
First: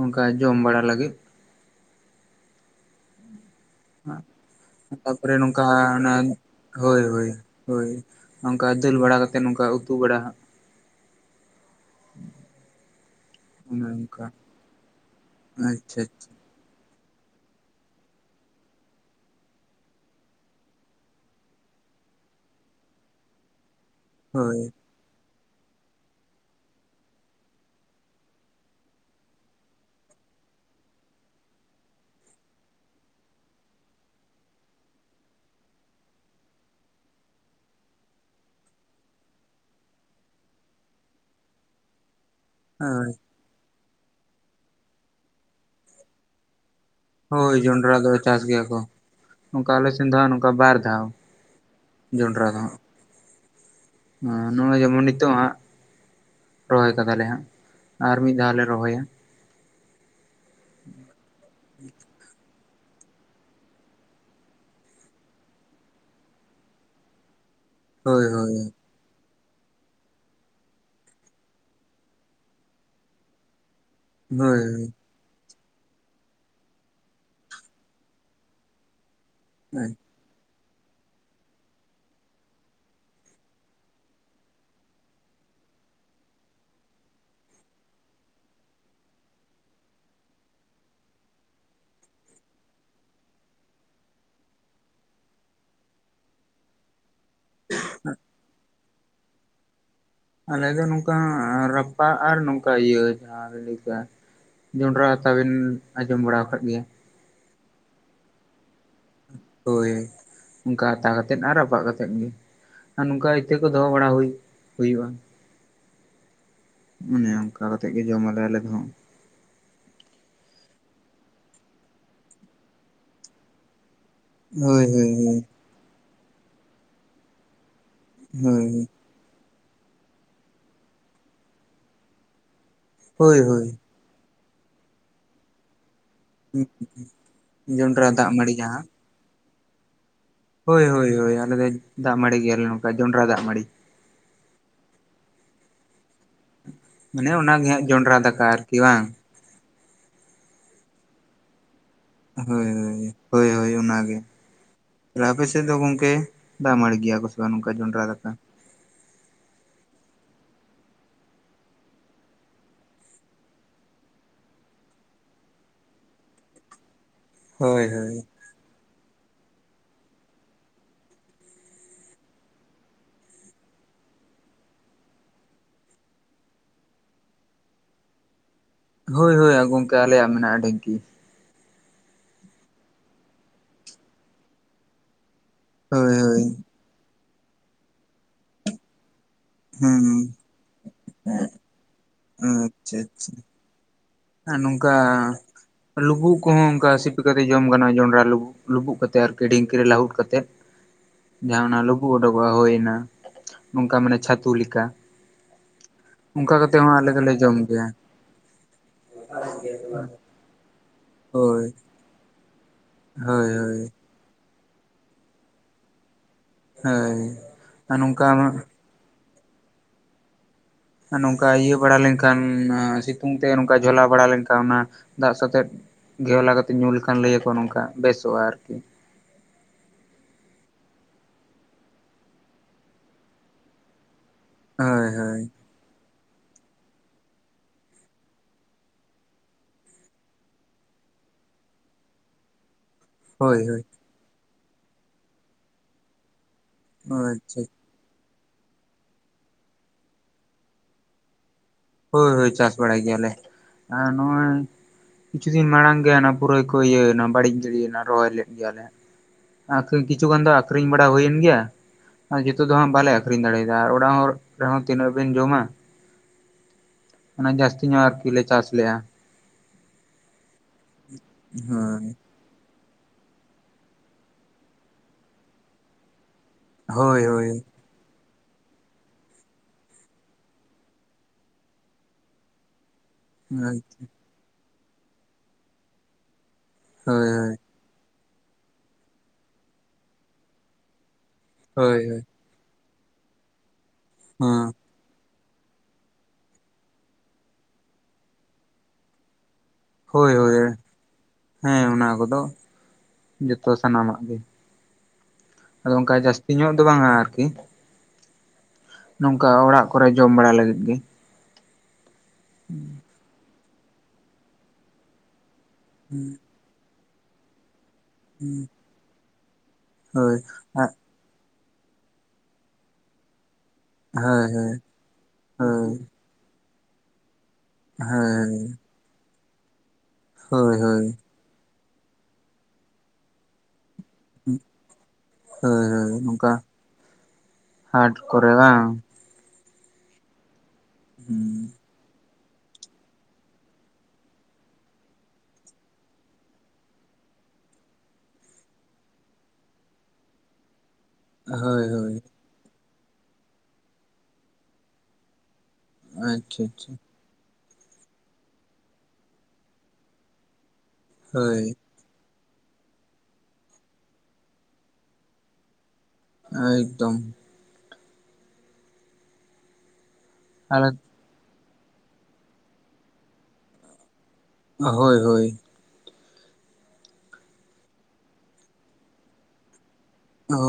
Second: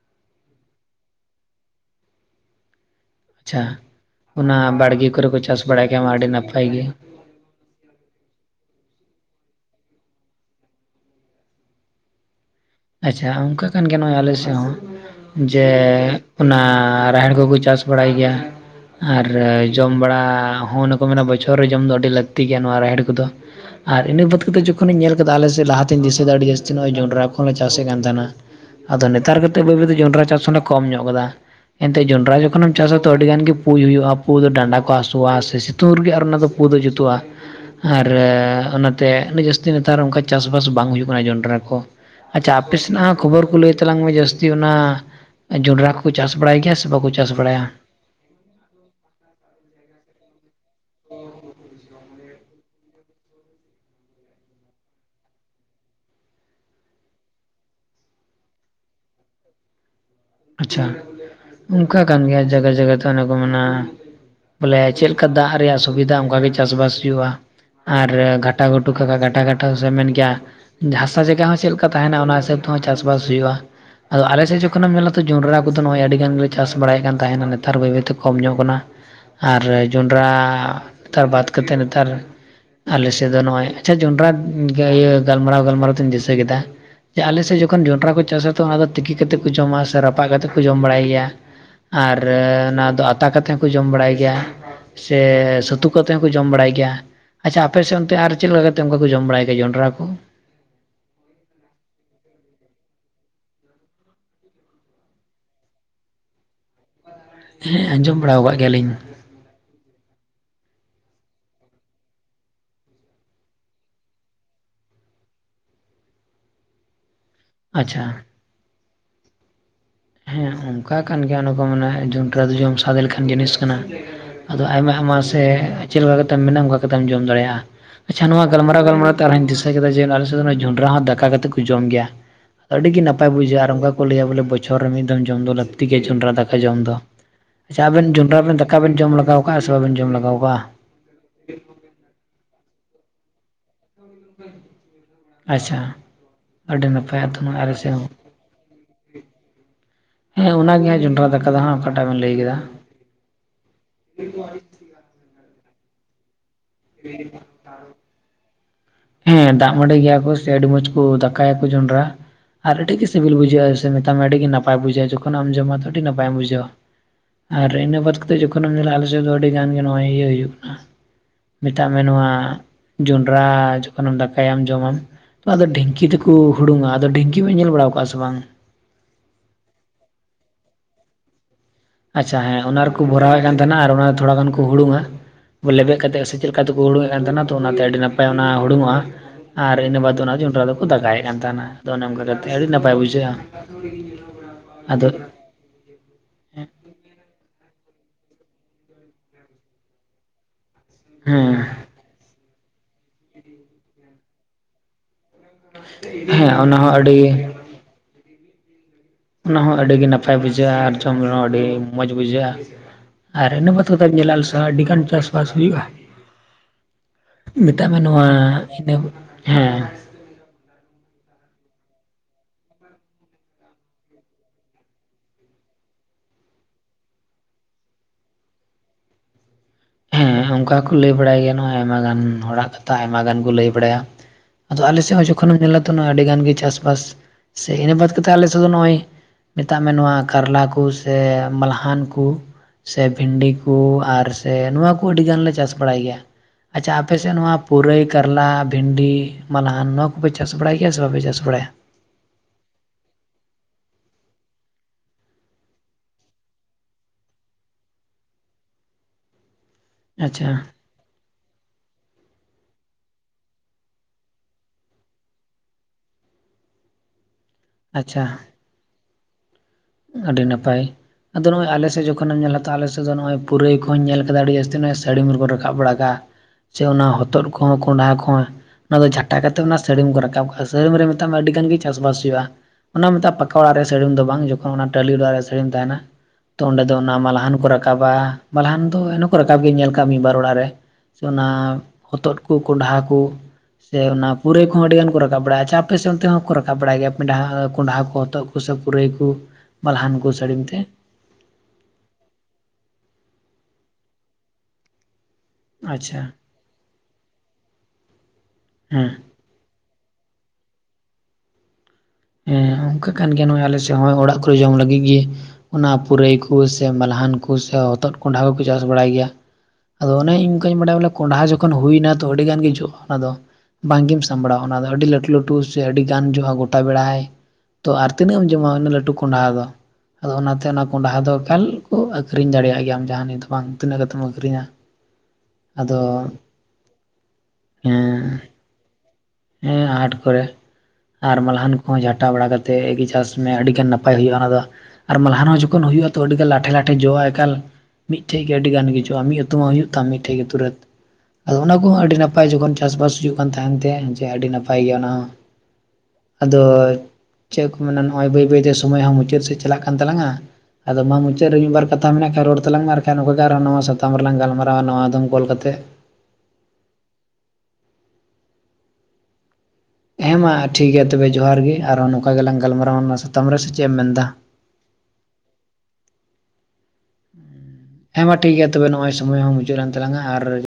ᱚᱝᱠᱟ ᱡᱚᱢ ᱵᱟᱲᱟ ᱞᱟᱹᱜᱤᱫ ᱟᱪᱪᱷᱟ ᱚᱱᱟ ᱵᱟᱲᱜᱮ ᱠᱚᱨᱮ ᱛᱯᱚᱨᱮ ᱠᱚ ᱱᱚᱠᱟ ᱪᱟᱥ ᱵᱟᱲᱟᱭ ᱠᱷᱟᱱ ᱚᱱᱟ ᱢᱟ ᱟᱹᱰᱤ ᱱᱟᱯᱟᱭ ᱜᱮ ᱦᱳᱭ ᱦᱳᱭ ᱦᱳᱭ ᱱᱚᱝᱠᱟ ᱫᱟᱹᱞ ᱵᱟᱲᱟ ᱠᱟᱛᱮ ᱱᱚᱝᱠᱟ ᱩᱛᱩ ᱵᱟᱲᱟ (inaudible) ᱟᱪᱪᱷᱟ ᱚᱱᱠᱟ ᱠᱟᱱ ᱚᱱᱮ ᱜᱮᱭᱟ ᱱᱚᱜᱼᱚᱭ ᱚᱱᱠᱟ ᱟᱞᱮ ᱥᱮᱫ ᱦᱚᱸ ᱡᱮ ᱟᱪᱪᱷᱟ ᱟᱪᱪᱷᱟ ᱚᱱᱟ ᱨᱟᱦᱮᱲ ᱠᱚᱠᱚ ᱪᱟᱥ ᱵᱟᱲᱟᱭ ᱜᱮᱭᱟ ᱟᱨ ᱡᱚᱢ ᱵᱟᱲᱟ ᱦᱚᱸ ᱚᱱᱟ ᱠᱚ ᱢᱮᱱᱟ ᱵᱚᱪᱷᱚᱨ ᱨᱮ ᱡᱚᱢ ᱫᱚ ᱟᱹᱰᱤ ᱞᱟᱹᱠᱛᱤ ᱜᱮᱭᱟ ᱱᱚᱣᱟ ᱨᱟᱦᱮᱲ ᱠᱚᱫᱚ ᱟᱨ ᱤᱱᱟᱹ ᱵᱟᱫᱽ ᱦᱳᱭ ᱠᱟᱛᱮᱫ ᱡᱚᱠᱷᱚᱱ ᱤᱧ ᱧᱮᱞ ᱠᱟᱫᱟ ᱟᱞᱮᱥᱮᱫ ᱞᱟᱦᱟᱛᱮᱧ ᱫᱤᱥᱟᱹᱭ ᱫᱟ ᱟᱹᱰᱤ ᱡᱟᱹᱥᱛᱤ ᱱᱚᱜᱼᱚᱭ ᱡᱚᱸᱰᱨᱟ ᱠᱚᱦᱚᱸ ᱞᱮ ᱪᱟᱥᱮᱫ ᱠᱟᱱ ᱛᱟᱦᱮᱱᱟ ᱟᱫᱚ ᱱᱮᱛᱟᱨ ᱠᱟᱛᱮᱜ ᱵᱟᱭ ᱵᱟᱭ ᱛᱮ ᱡᱚᱱᱰᱨᱟ ᱪᱟᱥ ᱦᱚᱞᱮ ᱠᱚᱢ ᱧᱚᱜ ᱠᱟᱫᱟ ᱮᱱᱛᱮ ᱡᱚᱱᱰᱨᱟ ᱡᱚᱠᱷᱚᱱᱮᱢ ᱪᱟᱥᱟ ᱛᱚ ᱟᱹᱰᱤ ᱜᱟᱱ ᱜᱮ ᱯᱩᱭ ᱦᱩᱭᱩᱜᱼᱟ ᱯᱩ ᱫᱚ ᱰᱟᱸᱰᱟ ᱠᱚ ᱦᱟᱥᱩᱣᱟ ᱥᱮ ᱛᱩᱨ ᱜᱮ ᱟᱨ ᱚᱱᱟᱫᱚ ᱯᱩ ᱫᱚ ᱡᱩᱛᱩᱜᱼᱟ ᱟᱨ ᱚᱱᱟᱛᱮ ᱟᱰᱤ ᱡᱟᱹᱥᱛᱤ ᱱᱮᱛᱟᱨ ᱚᱱᱠᱟ ᱪᱟᱥᱼᱵᱟᱥ ᱵᱟᱝ ᱦᱩᱭᱩᱜ ᱠᱟᱱᱟ ᱡᱚᱸᱰᱨᱟ ᱠᱚ ᱟᱪᱪᱷᱟ ᱟᱯᱮ ᱦᱳᱭ ᱥᱮᱱᱟᱜ ᱠᱷᱚᱵᱚᱨ ᱠᱚ ᱞᱟᱹᱭ ᱛᱟᱞᱟᱝ ᱢᱮ ᱡᱟᱹᱟᱥᱛᱤ ᱚᱱᱟ ᱡᱚᱸᱰᱨᱟ ᱠᱚ ᱪᱟᱥ ᱵᱟᱲᱟᱭ ᱜᱮᱭᱟ ᱥᱮ ᱵᱟᱠᱚ ᱪᱟᱥ ᱦᱳᱭ ᱵᱟᱲᱟᱭᱟ ᱡᱚᱱᱰᱨᱟ ᱫᱚ ᱪᱟᱥ ᱜᱮᱭᱟ ᱠᱚ ᱱᱚᱝᱠᱟ ᱟᱞᱮᱥᱮᱱ ᱫᱚ ᱦᱟᱜ ᱱᱚᱝᱠᱟ ᱵᱟᱨ ᱫᱷᱟᱣ ᱡᱚᱸᱰᱨᱟ ᱫᱚ ᱦᱟᱜ ᱮ ᱱᱚᱜ ᱚᱭ ᱡᱮᱢᱚᱱ ᱱᱤᱛᱚᱜ ᱟᱜ ᱨᱚᱦᱚᱭ ᱠᱟᱫᱟᱞᱮ ᱦᱟᱸᱜ ᱟᱨ ᱢᱤᱫ ᱫᱷᱟᱣ ᱞᱮ ᱨᱚᱦᱚᱭᱟ ᱟᱪᱪᱷᱟ ᱚᱱᱠᱟ ᱠᱟᱱ ᱜᱮᱭᱟ ᱡᱟᱜᱟ ᱡᱟᱜᱟ ᱫᱚ ᱚᱱᱮ ᱠᱚ ᱢᱮᱱᱟ ᱵᱚᱞᱮ ᱪᱮᱫ ᱞᱮᱠᱟ ᱫᱟᱜ ᱨᱮᱭᱟᱜ ᱥᱩᱵᱤᱫᱷᱟ ᱚᱱᱠᱟ ᱜᱮ ᱪᱟᱥ ᱵᱟᱥ ᱦᱩᱭᱩᱜᱼᱟ ᱟᱨ ᱦᱳᱭ ᱦᱳᱭ ᱜᱷᱟᱴᱟ ᱜᱷᱩᱴᱩ ᱠᱟᱜ ᱠᱷᱟᱭ ᱜᱷᱟᱴᱟ ᱜᱷᱟᱴᱟ ᱥᱮ ᱢᱮᱱ ᱠᱮᱭᱟ ᱦᱟᱥᱟ ᱡᱟᱭᱜᱟ ᱦᱚᱸ ᱪᱮᱫ ᱞᱮᱠᱟ ᱛᱟᱦᱮᱱᱟ ᱚᱱᱟ ᱦᱤᱥᱟᱹᱵ ᱛᱮᱦᱚᱸ ᱪᱟᱥ ᱵᱟᱥ ᱦᱩᱭᱩᱜᱼᱟ ᱟᱫᱚ ᱟᱞᱮᱥᱮᱫ ᱦᱳᱭ ᱡᱚᱠᱷᱚᱱᱮᱢ ᱧᱮᱞᱟ ᱛᱚ ᱡᱚᱸᱱᱰᱨᱟ ᱠᱚᱫᱚ ᱱᱚᱜ ᱟᱹᱰᱤ ᱜᱟᱱ ᱜᱮᱞᱮ ᱪᱟᱥ ᱵᱟᱲᱟᱭ ᱠᱟᱱ ᱛᱟᱦᱮᱱᱟ ᱱᱮᱛᱟᱨ ᱵᱟᱹᱭ ᱠᱚᱢ ᱧᱚᱜ ᱠᱟᱱᱟ ᱟᱨ ᱦᱳᱭ ᱡᱚ (inaudible) ᱱᱮᱛᱟᱨ ᱵᱟᱛ ᱠᱟᱛᱮ ᱱᱮᱛᱟᱨ ᱟᱞᱮᱥᱮᱫ ᱫᱚ ᱱᱚᱜᱼᱚᱭ ᱟᱪᱷᱟ ᱡᱚᱸᱰᱨᱟ ᱤᱭᱟᱹ ᱜᱟᱞᱢᱟᱨᱟᱣ ᱜᱟᱞᱢᱟᱨᱟᱣ ᱛᱮᱧ ᱫᱤᱥᱟᱹ ᱠᱮᱫᱟ ᱡᱮ ᱟᱞᱮᱥᱮᱫ ᱡᱚᱠᱷᱚᱱ ᱡᱚᱱᱰᱨᱟ ᱠᱚ ᱪᱟᱥᱟ ᱛᱚ ᱚᱱᱟ ᱫᱚ ᱛᱤᱠᱤ ᱠᱟᱛᱮᱫ ᱠᱚ ᱡᱚᱢᱟ ᱨᱟᱯᱟᱜ ᱠᱟᱛᱮ ᱠᱚ ᱡᱚᱢ ᱵᱟᱲᱟᱭ ᱜᱮᱭᱟ ᱟᱨ ᱚᱱᱟ ᱫᱚ ᱟᱛᱟ ᱠᱟᱛᱮᱫ ᱦᱚᱸ ᱠᱚ ᱡᱚᱢ ᱵᱟᱲᱟᱭ ᱜᱮᱭᱟ ᱥᱮ ᱥᱩᱛᱩ ᱠᱟᱛᱮ ᱦᱚᱸ ᱠᱚ ᱡᱚᱢ ᱵᱟᱲᱟᱭ ᱜᱮᱭᱟ ᱟᱪᱪᱷᱟ ᱟᱯᱮ ᱥᱮᱫ ᱚᱱᱛᱮ ᱟᱨ ᱪᱮᱫ ᱞᱮᱠᱟ ᱠᱟᱛᱮ ᱚᱱᱠᱟ ᱠᱚ ᱡᱚᱢ ᱵᱟᱲᱟᱭ ᱜᱮᱭᱟ ᱡᱚᱱᱰᱨᱟ ᱠᱚ ᱟᱞᱮ ᱫᱚ ᱱᱚᱝᱠᱟ ᱨᱟᱯᱟᱜ ᱟᱨ ᱱᱚᱝᱠᱟ ᱤᱭᱟᱹ ᱡᱟᱦᱟᱸᱞᱮ ᱞᱮᱠᱟ ᱡᱚᱸᱰᱨᱟ ᱟᱛᱟ ᱵᱤᱱ ᱟᱸᱡᱚᱢ ᱵᱟᱲᱟ ᱟᱠᱟᱫ ᱜᱮᱭᱟ ᱦᱮᱸ ᱟᱸᱡᱚᱢ ᱵᱟᱲᱟ ᱟᱠᱟᱫ ᱜᱮᱭᱟᱞᱤᱧ ᱦᱳᱭ ᱚᱱᱠᱟ ᱟᱛᱟ ᱠᱟᱛᱮᱫ ᱟᱨ ᱨᱟᱯᱟᱜ ᱠᱟᱛᱮᱫ ᱜᱮ ᱟᱨ ᱱᱚᱝᱠᱟ ᱤᱛᱟᱹ ᱠᱚ ᱫᱚᱦᱚ ᱵᱟᱲᱟ ᱦᱩᱭ ᱦᱩᱭᱩᱜᱼᱟ ᱚᱱᱮ ᱚᱱᱠᱟ ᱠᱟᱛᱮᱜ ᱟᱪᱪᱷᱟ ᱜᱮ ᱡᱚᱢᱟᱞᱮ ᱟᱞᱮ ᱫᱚ ᱦᱮᱸ ᱚᱱᱠᱟ ᱠᱟᱱ ᱜᱮᱭᱟ ᱚᱱᱮ‌ᱠᱚ ᱢᱮᱱᱟ ᱡᱚᱱᱰᱨᱟ ᱫᱚ ᱡᱚᱢ ᱥᱟᱫ ᱞᱮᱠᱷᱟᱱ ᱡᱤᱱᱤᱥ ᱠᱟᱱᱟ ᱟᱫᱚ ᱦᱳᱭ ᱟᱭᱢᱟ ᱟᱭᱢᱟ ᱦᱳᱭ ᱥᱮ ᱪᱮᱫ ᱞᱮᱠᱟ ᱠᱟᱛᱮᱢ ᱢᱮᱱᱟ ᱚᱱᱠᱟ ᱠᱟᱛᱮᱢ ᱡᱚᱢ ᱫᱟᱲᱮᱭᱟᱜᱼᱟ ᱟᱪᱪᱷᱟ ᱱᱚᱣᱟ ᱦᱳᱭ ᱜᱟᱞᱢᱟᱨᱟᱣ ᱜᱟᱞᱢᱟᱨᱟᱣ ᱟᱨᱦᱟᱧ ᱫᱤᱥᱟᱹ ᱠᱮᱫᱟ ᱡᱮ ᱟᱞᱮ ᱥᱮᱫ ᱫᱚ ᱡᱚᱸᱱᱰᱨᱟ ᱦᱚᱸ ᱫᱟᱠᱟ ᱠᱟᱛᱮ ᱠᱚ ᱡᱚᱢ ᱜᱮᱭᱟ ᱟᱹᱰᱤ ᱜᱮ ᱱᱟᱯᱟᱭ ᱦᱳᱭ ᱵᱩᱡᱟᱹᱜᱼᱟ ᱦᱳᱭ ᱟᱨ ᱚᱱᱠᱟ ᱠᱚ ᱞᱟᱹᱭᱟ ᱵᱚᱞᱮ ᱵᱚᱪᱷᱚᱨ ᱨᱮ ᱢᱤᱫ ᱫᱚᱢ ᱡᱚᱢ ᱫᱚ ᱞᱟᱹᱛᱤ ᱜᱮᱭᱟ ᱡᱚᱸᱰᱨᱟ ᱫᱟᱠᱟ ᱡᱚᱢ ᱫᱚ ᱟᱪᱷᱟ ᱡᱚᱱᱰᱨᱟ ᱟᱵᱮᱱ ᱫᱟᱜ ᱡᱚᱸᱰᱨᱟ ᱢᱟᱹᱲᱤ ᱵᱮᱱ ᱫᱟᱠᱟ ᱡᱟᱦᱟᱸ ᱵᱮᱱ ᱡᱚᱢ ᱞᱟᱜᱟᱣ ᱠᱟᱜᱼᱟ ᱥᱮ ᱵᱟᱵᱮᱱ ᱡᱚᱢ ᱞᱮᱟᱜᱟᱣ ᱠᱟᱜᱼᱟ ᱦᱳᱭ ᱦᱳᱭ ᱦᱳᱭ ᱟᱞᱮ ᱫᱚ ᱫᱟᱜᱢᱟᱲᱤ ᱜᱮᱭᱟᱞᱮ ᱱᱚᱝᱠᱟ ᱡᱚᱸᱰᱨᱟ ᱫᱟᱜ ᱢᱟᱹᱱᱰᱤ ᱟᱪᱪᱷᱟ ᱟᱹᱰᱤ ᱱᱟᱯᱟᱭ ᱢᱟᱱᱮ ᱟᱛᱚ ᱱᱚᱣᱟ ᱚᱱᱟᱜᱮ ᱟᱞᱮ ᱦᱟᱸᱜ ᱥᱮ ᱦᱚᱸ ᱡᱚᱱᱰᱨᱟ ᱫᱟᱠᱟ ᱟᱨᱠᱤ ᱵᱟᱝ ᱦᱮᱸ ᱚᱱᱟᱜᱮ ᱦᱟᱜ ᱡᱚᱸᱰᱨᱟ ᱫᱟᱠᱟ ᱫᱚ ᱦᱟᱜ ᱦᱳᱭ ᱦᱳᱭ ᱦᱳᱭ ᱦᱳᱭ ᱚᱱᱟᱜᱮ ᱟᱯᱮ ᱥᱮᱫ ᱫᱚ ᱜᱚᱝᱠᱮ ᱫᱟᱜ ᱢᱟᱲᱤ ᱜᱮᱭᱟ ᱠᱚ ᱥᱮ ᱵᱟᱝ ᱱᱚᱝᱠᱟ ᱡᱚᱸᱰᱨᱟ ᱫᱟᱠᱟ ᱦᱮᱸ ᱫᱟᱜ ᱢᱟᱹᱰᱤ ᱜᱮᱭᱟ ᱠᱚ ᱥᱮ ᱟᱹᱰᱤ ᱢᱚᱸᱡᱽ ᱠᱚ ᱫᱟᱠᱟᱭᱟᱠᱚ ᱡᱚᱸᱰᱨᱟ ᱟᱨ ᱟᱹᱰᱤ ᱜᱮ ᱥᱤᱵᱤᱞ ᱵᱩᱡᱷᱟᱹᱜᱼᱟ ᱥᱮ ᱢᱮᱛᱟᱢ ᱟᱹᱰᱤ ᱜᱮ ᱱᱟᱯᱟᱭ ᱵᱩᱡᱷᱟᱹᱜᱼᱟ ᱡᱚᱠᱷᱚᱱᱮᱢ ᱡᱚᱢᱟ ᱛᱚᱠᱷᱚᱱ ᱟᱹᱰᱤ ᱱᱟᱯᱟᱭᱮᱢ ᱵᱩᱡᱷᱟᱹᱣᱟ ᱟᱨ ᱦᱳᱭ ᱤᱱᱟᱹ ᱦᱳᱭ ᱵᱟᱫ ᱠᱟᱛᱮᱫ ᱡᱚᱠᱷᱚᱱᱮᱢ ᱧᱮᱞᱟ ᱟᱞᱮᱥᱮᱫ ᱫᱚ ᱟᱹᱰᱤ ᱜᱟᱱ ᱜᱮ ᱱᱚᱜᱼᱚᱭ ᱤᱭᱟᱹ ᱦᱩᱭᱩᱜ ᱠᱟᱱᱟ ᱢᱮᱛᱟᱜ ᱢᱮ ᱱᱚᱣᱟ ᱡᱚᱱᱰᱨᱟ ᱡᱚᱠᱷᱚᱱᱮᱢ ᱫᱟᱠᱟᱭᱟᱢ ᱡᱚᱢᱟᱢ ᱟᱫᱚ ᱰᱷᱤᱝᱠᱤ ᱛᱮᱠᱚ ᱦᱩᱲᱩᱝᱟ ᱟᱫᱚ ᱰᱷᱤᱝᱠᱤ ᱵᱮᱱ ᱧᱮᱞ ᱵᱟᱲᱟ ᱠᱟᱜᱼᱟ ᱥᱮ ᱵᱟᱝ ᱦᱳᱭ ᱦᱳᱭ ᱜᱚᱢᱠᱮ ᱟᱞᱮᱭᱟᱜ ᱢᱮᱱᱟᱜᱼᱟ ᱰᱷᱤᱮᱝᱠᱤ ᱟᱪᱪᱷᱟ ᱦᱮᱸ ᱚᱱᱟ ᱨᱮᱠᱚ ᱵᱷᱚᱨᱟᱣ ᱮᱫ ᱠᱟᱱ ᱛᱟᱦᱮᱱᱟ ᱟᱨ ᱚᱱᱟ ᱛᱷᱚᱲᱟ ᱜᱟᱱ ᱠᱚ ᱦᱩᱲᱩᱝᱼᱟ ᱞᱮᱵᱮᱫ ᱦᱳᱭ ᱠᱟᱛᱮᱫ ᱥᱮ ᱦᱳᱭ ᱪᱮᱫ ᱞᱮᱠᱟ ᱛᱮᱠᱚ ᱦᱩᱲᱩᱝ ᱮᱫ ᱠᱟᱱ ᱛᱟᱦᱮᱱᱟ ᱛᱚ ᱚᱱᱟᱛᱮ ᱟᱹᱰᱤ ᱱᱟᱯᱟᱭ ᱚᱱᱟ ᱦᱩᱲᱩᱝᱚᱜᱼᱟ ᱟᱨ ᱤᱱᱟᱹ ᱦᱩᱸ ᱵᱟᱫ ᱫᱚ ᱚᱱᱟ ᱡᱚᱸᱰᱨᱟ ᱫᱚᱠᱚ ᱫᱟᱠᱟᱭᱮᱫ ᱠᱟᱱ ᱛᱟᱦᱮᱱᱟ ᱟᱫᱚ ᱚᱱᱮ ᱚᱱᱠᱟ ᱠᱟᱛᱮᱫ ᱟᱹᱰᱤ ᱱᱟᱯᱟᱭ ᱟᱪᱪᱷᱟ ᱟᱪᱪᱷᱟ ᱵᱩᱡᱷᱟᱹᱜᱼᱟ ᱟᱨ ᱱᱚᱝᱠᱟ ᱟᱫᱚ ᱞᱩᱵᱩᱜ ᱦᱮᱸ ᱠᱚᱦᱚᱸ ᱚᱱᱠᱟ ᱥᱤᱯᱤ ᱠᱟᱛᱮ ᱡᱚᱢ ᱜᱟᱱᱚᱜᱟ ᱡᱚᱱᱰᱨᱟ ᱞᱵᱩᱜ ᱞᱩᱵᱩᱜ ᱠᱟᱛᱮᱫ ᱟᱨᱠᱤ ᱰᱷᱤᱝᱠᱤ ᱨᱮ ᱞᱟᱹᱦᱩᱫ ᱠᱟᱛᱮᱫ ᱡᱟᱦᱟᱸ ᱚᱱᱟ ᱞᱩᱵᱩᱜ ᱚᱰᱩᱠᱚᱜ-ᱟ ᱦᱳᱭ ᱚᱱᱟ ᱚᱝᱠᱟ ᱢᱟᱱᱮ ᱪᱷᱟᱹᱛᱩ ᱞᱮᱠᱟ ᱦᱮᱸ ᱚᱱᱠᱟ ᱚᱱᱟ ᱠᱟᱛᱮ ᱦᱚᱸ ᱟᱞᱮ ᱟᱹᱰᱤ ᱫᱚᱞᱮ ᱡᱚᱢ ᱜᱮᱭᱟ ᱚᱱᱟ ᱦᱚᱸ ᱟᱹᱰᱤ ᱜᱮ ᱱᱟᱯᱟᱭ ᱵᱩᱡᱷᱟᱹᱜᱼᱟ ᱟᱨ ᱡᱚᱢ ᱨᱮ ᱦᱚᱸ ᱟᱹᱰᱤ ᱦᱳᱭ ᱢᱚᱸᱡᱽ ᱵᱩᱡᱷᱟᱹᱜᱼᱟ ᱦᱳᱭ ᱟᱨ ᱤᱱᱟᱹ ᱦᱳᱭ ᱵᱟᱛ ᱠᱟᱛᱮ ᱧᱮᱞᱟ ᱟᱞᱮ ᱥᱮᱜ ᱦᱚᱸ ᱟᱹᱰᱤ ᱜᱟᱱ ᱪᱟᱥᱵᱟᱥ ᱦᱩᱭᱩᱜᱼᱟ ᱦᱳᱭ ᱢᱮᱛᱟᱜ ᱟᱨ ᱢᱮ ᱱᱚᱝᱠᱟ ᱱᱚᱣᱟ ᱤᱱᱟᱹ ᱦᱮᱸ ᱱᱚᱝᱠᱟ ᱤᱭᱟᱹ ᱵᱟᱲᱟ ᱞᱮᱱᱠᱷᱟᱱ ᱥᱤᱛᱩᱝ ᱛᱮ ᱱᱚᱝᱠᱟ ᱡᱷᱚᱞᱟ ᱵᱟᱲᱟ ᱞᱮᱱᱠᱷᱟᱱ ᱚᱱᱟ ᱫᱟᱜ ᱥᱟᱛᱮᱜ ᱜᱷᱮᱣᱞᱟ ᱠᱟᱛᱮ ᱧᱩ ᱞᱮᱠᱷᱟᱱ ᱞᱟᱹᱭᱟᱠᱚ ᱱᱚᱝᱠᱟ ᱵᱮᱥᱚᱜᱼᱟ ᱟᱨᱠᱤ ᱦᱮᱸ ᱚᱱᱠᱟ ᱠᱚ ᱞᱟᱹᱭ ᱵᱟᱲᱟᱭ ᱜᱮᱭᱟ ᱱᱚᱜᱚᱭ ᱟᱭᱢᱟ ᱜᱟᱱ ᱦᱚᱲᱟᱜ ᱠᱟᱛᱷᱟ ᱟᱭᱢᱟ ᱜᱟᱱ ᱠᱚ ᱞᱟᱹᱭ ᱵᱟᱲᱟᱭᱟ ᱟᱫᱚ ᱟᱞᱮ ᱦᱳᱭ ᱥᱮᱫ ᱦᱚᱸ ᱡᱚᱠᱷᱚᱱ ᱦᱳᱭ ᱧᱮᱞᱟ ᱟᱹᱰᱤ ᱜᱟᱱ ᱜᱮ ᱪᱟᱥᱵᱟᱥ ᱥᱮ ᱤᱱᱟᱹ ᱵᱟᱫ ᱠᱟᱛᱮᱜ ᱟᱞᱮ ᱥᱮᱫ ᱫᱚ ᱱᱚᱜᱼᱚᱭ ᱢᱮᱛᱟᱜ ᱢᱮ ᱱᱚᱣᱟ ᱠᱟᱨᱞᱟ ᱠᱚ ᱥᱮ ᱢᱟᱞᱦᱟᱱ ᱠᱚ ᱥᱮ ᱵᱷᱤᱱᱰᱤ ᱠᱩ ᱦᱳᱭ ᱟᱨ ᱥᱮ ᱱᱚᱣᱟ ᱠᱩ ᱟᱹᱰᱤ ᱜᱟᱱᱞᱮ ᱪᱟᱥ ᱵᱟᱲᱟᱭ ᱜᱮᱭᱟ ᱟᱪᱪᱷᱟ ᱟᱯᱮ ᱥᱮ ᱦᱳᱭ ᱱᱚᱣᱟ ᱟᱪᱪᱷᱟ ᱯᱩᱨᱟᱹᱭ ᱠᱟᱨᱞᱟ ᱵᱷᱤᱱᱰᱤ ᱢᱟᱞᱦᱟᱱ ᱱᱚᱣᱟ ᱠᱚᱯᱮ ᱪᱟᱥ ᱵᱟᱲᱟᱭᱟ ᱜᱮᱭᱟ ᱥᱮᱵᱟᱯᱮ ᱪᱟᱥ ᱵᱟᱲᱟᱭᱟ? ᱦᱳᱭ ᱦᱳᱭ ᱪᱟᱥ ᱵᱟᱲᱟᱭ ᱜᱮᱭᱟᱞᱮ ᱟᱨ ᱱᱚᱜᱼᱚᱭ ᱠᱤᱪᱷᱩ ᱫᱤᱱ ᱢᱟᱲᱟᱝ ᱜᱮ ᱚᱱᱟ ᱯᱩᱨᱟᱹᱭ ᱠᱚ ᱤᱭᱟᱹᱭ ᱚᱱᱟ ᱵᱟᱹᱲᱤᱡᱮ ᱜᱤᱲᱤ ᱭᱮᱱᱟ ᱨᱚᱦᱚᱭ ᱞᱮᱱ ᱜᱮᱭᱟᱞᱮ ᱟᱠᱟᱡ ᱠᱤᱪᱷᱩ ᱜᱟᱱ ᱟᱪᱪᱷᱟ ᱫᱚ ᱟᱠᱷᱨᱤᱧ ᱵᱟᱲᱟ ᱦᱩᱭᱮᱱ ᱜᱮᱭᱟᱹ ᱡᱚᱛᱚ ᱫᱚ ᱦᱟᱸᱜ ᱵᱟᱞᱮ ᱟᱠᱷᱨᱤᱧ ᱫᱟᱲᱮᱭᱟᱫᱟ ᱟᱨ ᱚᱲᱟᱜ ᱦᱚᱲ ᱨᱮᱦᱚᱸ ᱛᱤᱱᱟᱹᱜ ᱵᱮᱱ ᱡᱚᱢᱟ ᱚᱱᱟ ᱡᱟᱹᱥᱛᱤ ᱧᱚᱜ ᱟᱪᱪᱷᱟ ᱟᱨᱠᱤ ᱞᱮ ᱪᱟᱥ ᱞᱮᱼᱟ ᱟᱹᱰᱤ ᱱᱟᱯᱟᱭ ᱟᱫᱚ ᱱᱚᱜᱚᱭ ᱟᱞᱮᱥᱮᱫ ᱡᱚᱠᱷᱚᱱᱮᱢ ᱧᱮᱞᱞᱟ ᱟᱞᱮᱥᱮᱫ ᱫᱚ ᱱᱚᱜᱼᱚᱭ ᱯᱩᱨᱟᱹᱭ ᱠᱚᱦᱚᱧ ᱧᱮᱞ ᱟᱠᱟᱫᱟ ᱟᱹᱰᱤ ᱡᱟᱹᱥᱛᱤ ᱥᱟᱹᱲᱤᱢ ᱨᱮᱠᱚ ᱨᱟᱠᱟᱵ ᱵᱟᱲᱟᱠᱟᱜᱼᱟ ᱥᱮ ᱚᱱᱟ ᱦᱳᱭ ᱦᱳᱭ ᱦᱚᱛᱚᱫ ᱠᱚᱦᱚᱸ ᱠᱚᱸᱰᱷᱟ ᱠᱚᱦᱚᱸ ᱚᱱᱟ ᱫᱚ ᱡᱷᱟᱴᱟ ᱠᱟᱛᱮᱫ ᱚᱱᱟ ᱥᱟᱹᱲᱤᱢ ᱠᱚ ᱨᱟᱠᱟᱵ ᱠᱟᱜᱼᱟ ᱥᱟᱹᱲᱤᱢ ᱨᱮ ᱢᱮᱛᱟᱜ ᱢᱮ ᱟᱹᱰᱤ ᱜᱟᱱ ᱜᱮ ᱪᱟᱥᱵᱟᱥ ᱦᱩᱭᱩᱜᱼᱟ ᱚᱱᱟ ᱢᱮᱛᱟᱜ ᱯᱟᱠᱟ ᱚᱲᱟᱜ ᱦᱳᱭ ᱨᱮ ᱥᱟᱹᱲᱤᱢ ᱫᱚ ᱵᱟᱝ ᱡᱚᱠᱷᱚᱱ ᱚᱱᱟ ᱴᱟᱹᱞᱤ ᱚᱲᱟᱜ ᱨᱮ ᱥᱟᱹᱲᱤᱢ ᱛᱟᱦᱮᱱᱟ ᱛᱚ ᱚᱸᱰᱮ ᱚᱱᱟ ᱦᱳᱭ ᱢᱟᱞᱦᱟᱱ ᱠᱚ ᱨᱟᱠᱟᱵ ᱨᱟᱠᱟᱵᱟ ᱢᱟᱞᱦᱟᱱ ᱫᱚ ᱮ ᱠᱚ ᱨᱟᱠᱟᱵ ᱜᱮᱭᱟᱧ ᱧᱮᱞ ᱠᱟᱜᱼᱟ ᱢᱤᱫ ᱵᱟᱨ ᱚᱲᱟᱜ ᱨᱮ ᱥᱮ ᱚᱱᱟ ᱦᱳᱭ ᱦᱳᱭ ᱦᱚᱛᱚᱫ ᱠᱚᱸᱰᱟ ᱠᱚ ᱥᱮ ᱚᱱᱟ ᱯᱩᱨᱟᱹᱭ ᱦᱮᱸ ᱠᱚᱦᱚᱸ ᱟᱹᱰᱤ ᱜᱟᱱ ᱠᱚ ᱨᱟᱠᱟᱵ ᱵᱟᱲᱟᱭᱟᱜᱼᱟ ᱟᱯᱮ ᱥᱮᱱ ᱚᱱᱛᱮ ᱦᱚᱸᱠᱚ ᱨᱟᱠᱟᱵ ᱵᱟᱲᱟᱭ ᱜᱮᱭᱟ ᱯᱮᱰ ᱠᱚᱸᱰᱷᱟᱟ ᱠᱚ ᱦᱚᱛᱚᱜ ᱠᱚ ᱥᱮ ᱯᱩᱨᱟᱹᱭ ᱠᱚ? ᱢᱟᱞᱦᱟᱱ ᱠᱚ ᱦᱳᱭ ᱥᱟᱹᱲᱤᱢ ᱦᱳᱭ ᱛᱮ ᱦᱮᱸ ᱚᱱᱟ ᱠᱚᱫᱚ ᱡᱚᱛᱚ ᱥᱟᱱᱟᱢᱟᱜ ᱜᱮ ᱟᱫᱚ ᱚᱱᱠᱟ ᱟᱪᱪᱷᱟ ᱡᱟᱹᱥᱛᱤ ᱧᱚᱜ ᱫᱚ ᱵᱟᱝᱟ ᱟᱨᱠᱤ ᱦᱮᱸ ᱱᱚᱝᱠᱟ ᱚᱲᱟᱜ ᱠᱚᱨᱮ ᱡᱚᱢ ᱵᱟᱲᱟ ᱞᱟᱹᱜᱤᱫ ᱜᱮ ᱦᱮᱸ ᱦᱩᱸ ᱚᱱᱠᱟ ᱠᱟᱱ ᱜᱮᱭᱟ ᱱᱚᱜᱼᱚᱭ ᱟᱞᱮᱥᱮᱫ ᱦᱚᱸᱜ ᱱᱚᱭ ᱚᱲᱟᱜ ᱠᱚᱨᱮ ᱡᱚᱢ ᱞᱟᱹᱜᱤᱫ ᱜᱮ ᱚᱱᱟ ᱯᱩᱨᱟᱹᱭ ᱥᱮ ᱢᱟᱞᱦᱟᱱ ᱠᱚ ᱥᱮ ᱦᱚᱛᱚᱫ ᱠᱚᱸᱰᱷᱟ ᱠᱚᱠᱚ ᱪᱟᱥ ᱵᱟᱲᱟᱭ ᱜᱮᱭᱟ ᱟᱫᱚ ᱦᱳᱭ ᱚᱱᱮᱧ ᱚᱱᱠᱟᱧ ᱦᱳᱭ ᱵᱟᱰᱟᱭ ᱵᱚᱞᱮ ᱠᱚᱸᱰᱦᱷᱟ ᱡᱚᱠᱷᱚᱱ ᱦᱩᱭᱱᱟ ᱛᱚ ᱟᱹᱰᱤ ᱜᱟᱱ ᱜᱮ ᱡᱚᱜᱼᱟ ᱚᱱᱟ ᱫᱚ ᱵᱟᱝᱜᱮᱢ ᱦᱳᱭ ᱥᱟᱢᱵᱲᱟᱜᱣᱟ ᱦᱳᱭ ᱚᱱᱟ ᱫᱚ ᱟᱹᱰᱤ ᱞᱟᱹᱴᱩ ᱞᱟᱹᱴᱩ ᱥᱮ ᱦᱳᱭ ᱟᱹᱰᱤ ᱜᱟᱱ ᱡᱚᱜ ᱟ ᱜᱳᱴᱟ ᱵᱮᱲᱟᱭ ᱛᱚ ᱟᱨ ᱛᱤᱱᱟᱹᱜ ᱮᱢ ᱡᱚᱢᱟ ᱩᱱᱟᱹᱜ ᱞᱟᱹᱴᱩ ᱠᱚᱸᱰᱷᱟ ᱫᱚ ᱟᱫᱚ ᱚᱱᱟᱛᱮ ᱦᱳᱭ ᱦᱳᱭ ᱚᱱᱟ ᱦᱳᱭ ᱠᱚᱸᱰᱷᱟ ᱫᱚ ᱮᱠᱟᱞ ᱠᱚ ᱟᱠᱷᱨᱤᱧ ᱫᱟᱲᱮᱭᱟᱜ ᱜᱮᱭᱟᱢ ᱡᱟᱦᱟᱸᱱ ᱫᱚ ᱵᱟᱝ ᱛᱤᱱᱟᱹᱜ ᱠᱟᱛᱮᱢ ᱟᱹᱠᱷᱨᱤᱧᱟ ᱦᱳᱭ ᱟᱫᱚ ᱦᱳᱭ ᱱᱚᱝᱠᱟ ᱦᱮᱸᱻ ᱦᱟᱴ ᱠᱚᱨᱮ ᱵᱟᱝ ᱦᱮᱸ ᱦᱟᱴ ᱠᱚᱨᱮ ᱟᱨ ᱦᱩᱸ ᱢᱟᱞᱦᱟᱱ ᱠᱚᱨᱮ ᱡᱷᱟᱴᱟ ᱵᱟᱲᱟ ᱠᱟᱛᱮᱫ ᱜᱤ ᱪᱟᱥ ᱢᱮ ᱟᱹᱰᱤ ᱜᱟᱱ ᱱᱟᱯᱟᱭ ᱦᱳᱭᱳᱜᱼᱟ ᱚᱱᱟ ᱫᱚ ᱟᱨ ᱢᱟᱞᱦᱟ ᱦᱚᱸ ᱡᱚᱠᱷᱚᱱ ᱦᱩᱭᱩᱜᱼᱟ ᱛᱚ ᱟᱹᱰᱤᱜᱟᱱ ᱞᱟᱴᱷᱮ ᱞᱟᱴᱷᱮ ᱡᱚᱜᱼᱟ ᱮᱠᱟᱞ ᱢᱤᱫᱴᱷᱮᱱ ᱜᱮ ᱟᱹᱰᱤ ᱜᱟᱱ ᱦᱤᱡᱩᱜᱼᱟ ᱢᱤᱫ ᱟᱹᱛᱩ ᱢᱟ ᱦᱩᱭᱩᱜ ᱛᱟᱢ ᱢᱤᱫᱴᱷᱮᱡ ᱜᱮ ᱛᱩᱸᱨᱟᱛ ᱟᱫᱚ ᱚᱱᱟ ᱦᱳᱭ ᱠᱚᱦᱚᱸ ᱦᱳᱭ ᱟᱹᱰᱤ ᱱᱟᱯᱟᱭ ᱡᱚᱠᱷᱚᱱ ᱪᱟᱥᱼᱵᱟᱥ ᱦᱩᱭᱩᱜ ᱠᱟᱱ ᱛᱟᱦᱮᱱ ᱛᱮ ᱡᱮ ᱟᱹᱰᱤ ᱱᱟᱯᱟᱭ ᱜᱮ ᱚᱱᱟ ᱦᱚᱸ ᱟᱫᱚ ᱟᱪᱪᱷᱟ ᱟᱪᱪᱷᱟ ᱪᱮᱫ ᱠᱚ ᱢᱮᱱᱟ ᱱᱚᱜᱚᱭ ᱵᱟᱹᱭ ᱵᱟᱹᱭᱛᱮ ᱥᱚᱢᱚᱭ ᱦᱚᱸ ᱢᱩᱪᱟᱹᱫ ᱥᱮᱫ ᱪᱟᱞᱟᱜ ᱠᱟᱱ ᱛᱟᱞᱟᱝᱟ ᱟᱫᱚ ᱢᱟ ᱢᱩᱪᱟᱹᱫ ᱨᱮ ᱦᱳᱭ ᱢᱤᱫ ᱵᱟᱨ ᱠᱟᱛᱷᱟ ᱢᱮᱱᱟᱜ ᱠᱷᱟᱱ ᱨᱚᱲ ᱛᱮᱞᱟᱝ ᱢᱮ ᱟᱨ ᱠᱷᱟᱱᱡ ᱱᱚᱝᱠᱟᱜ ᱟᱨᱚ ᱱᱟᱣᱟ ᱥᱟᱛᱟᱢ ᱨᱮᱞᱟᱝ ᱜᱟᱞᱢᱟᱨᱟᱣᱟ ᱱᱚᱣᱟ ᱟᱫᱚᱢ ᱠᱚᱞ ᱠᱟᱛᱮ ᱦᱮᱸ ᱮᱠᱫᱚᱢ ᱦᱮᱸ ᱢᱟ ᱟᱞᱮ ᱴᱷᱤᱠ ᱜᱮᱭᱟ ᱛᱚᱵᱮ ᱡᱚᱦᱟᱨ ᱜᱮ ᱟᱨᱦᱚᱸ ᱱᱚᱝᱠᱟ ᱜᱮᱞᱟᱝ ᱜᱟᱞᱢᱟᱨᱟᱣᱟ ᱚᱱᱟ ᱥᱟᱛᱟᱢ ᱨᱮ ᱥᱮ ᱪᱮᱫ ᱮᱢ ᱢᱮᱱᱫᱟᱹ ᱦᱳᱭᱼᱦᱳᱭ ᱦᱮᱸ ᱢᱟ ᱴᱷᱤᱠ ᱜᱮᱭᱟ ᱛᱚᱵᱮ ᱱᱚᱜᱼᱚᱭ ᱥᱚᱢᱚᱭ ᱢᱩᱪᱮᱫ ᱮᱱ ᱛᱟᱞᱟᱝᱼᱟ ᱟᱨ ᱦᱳᱭ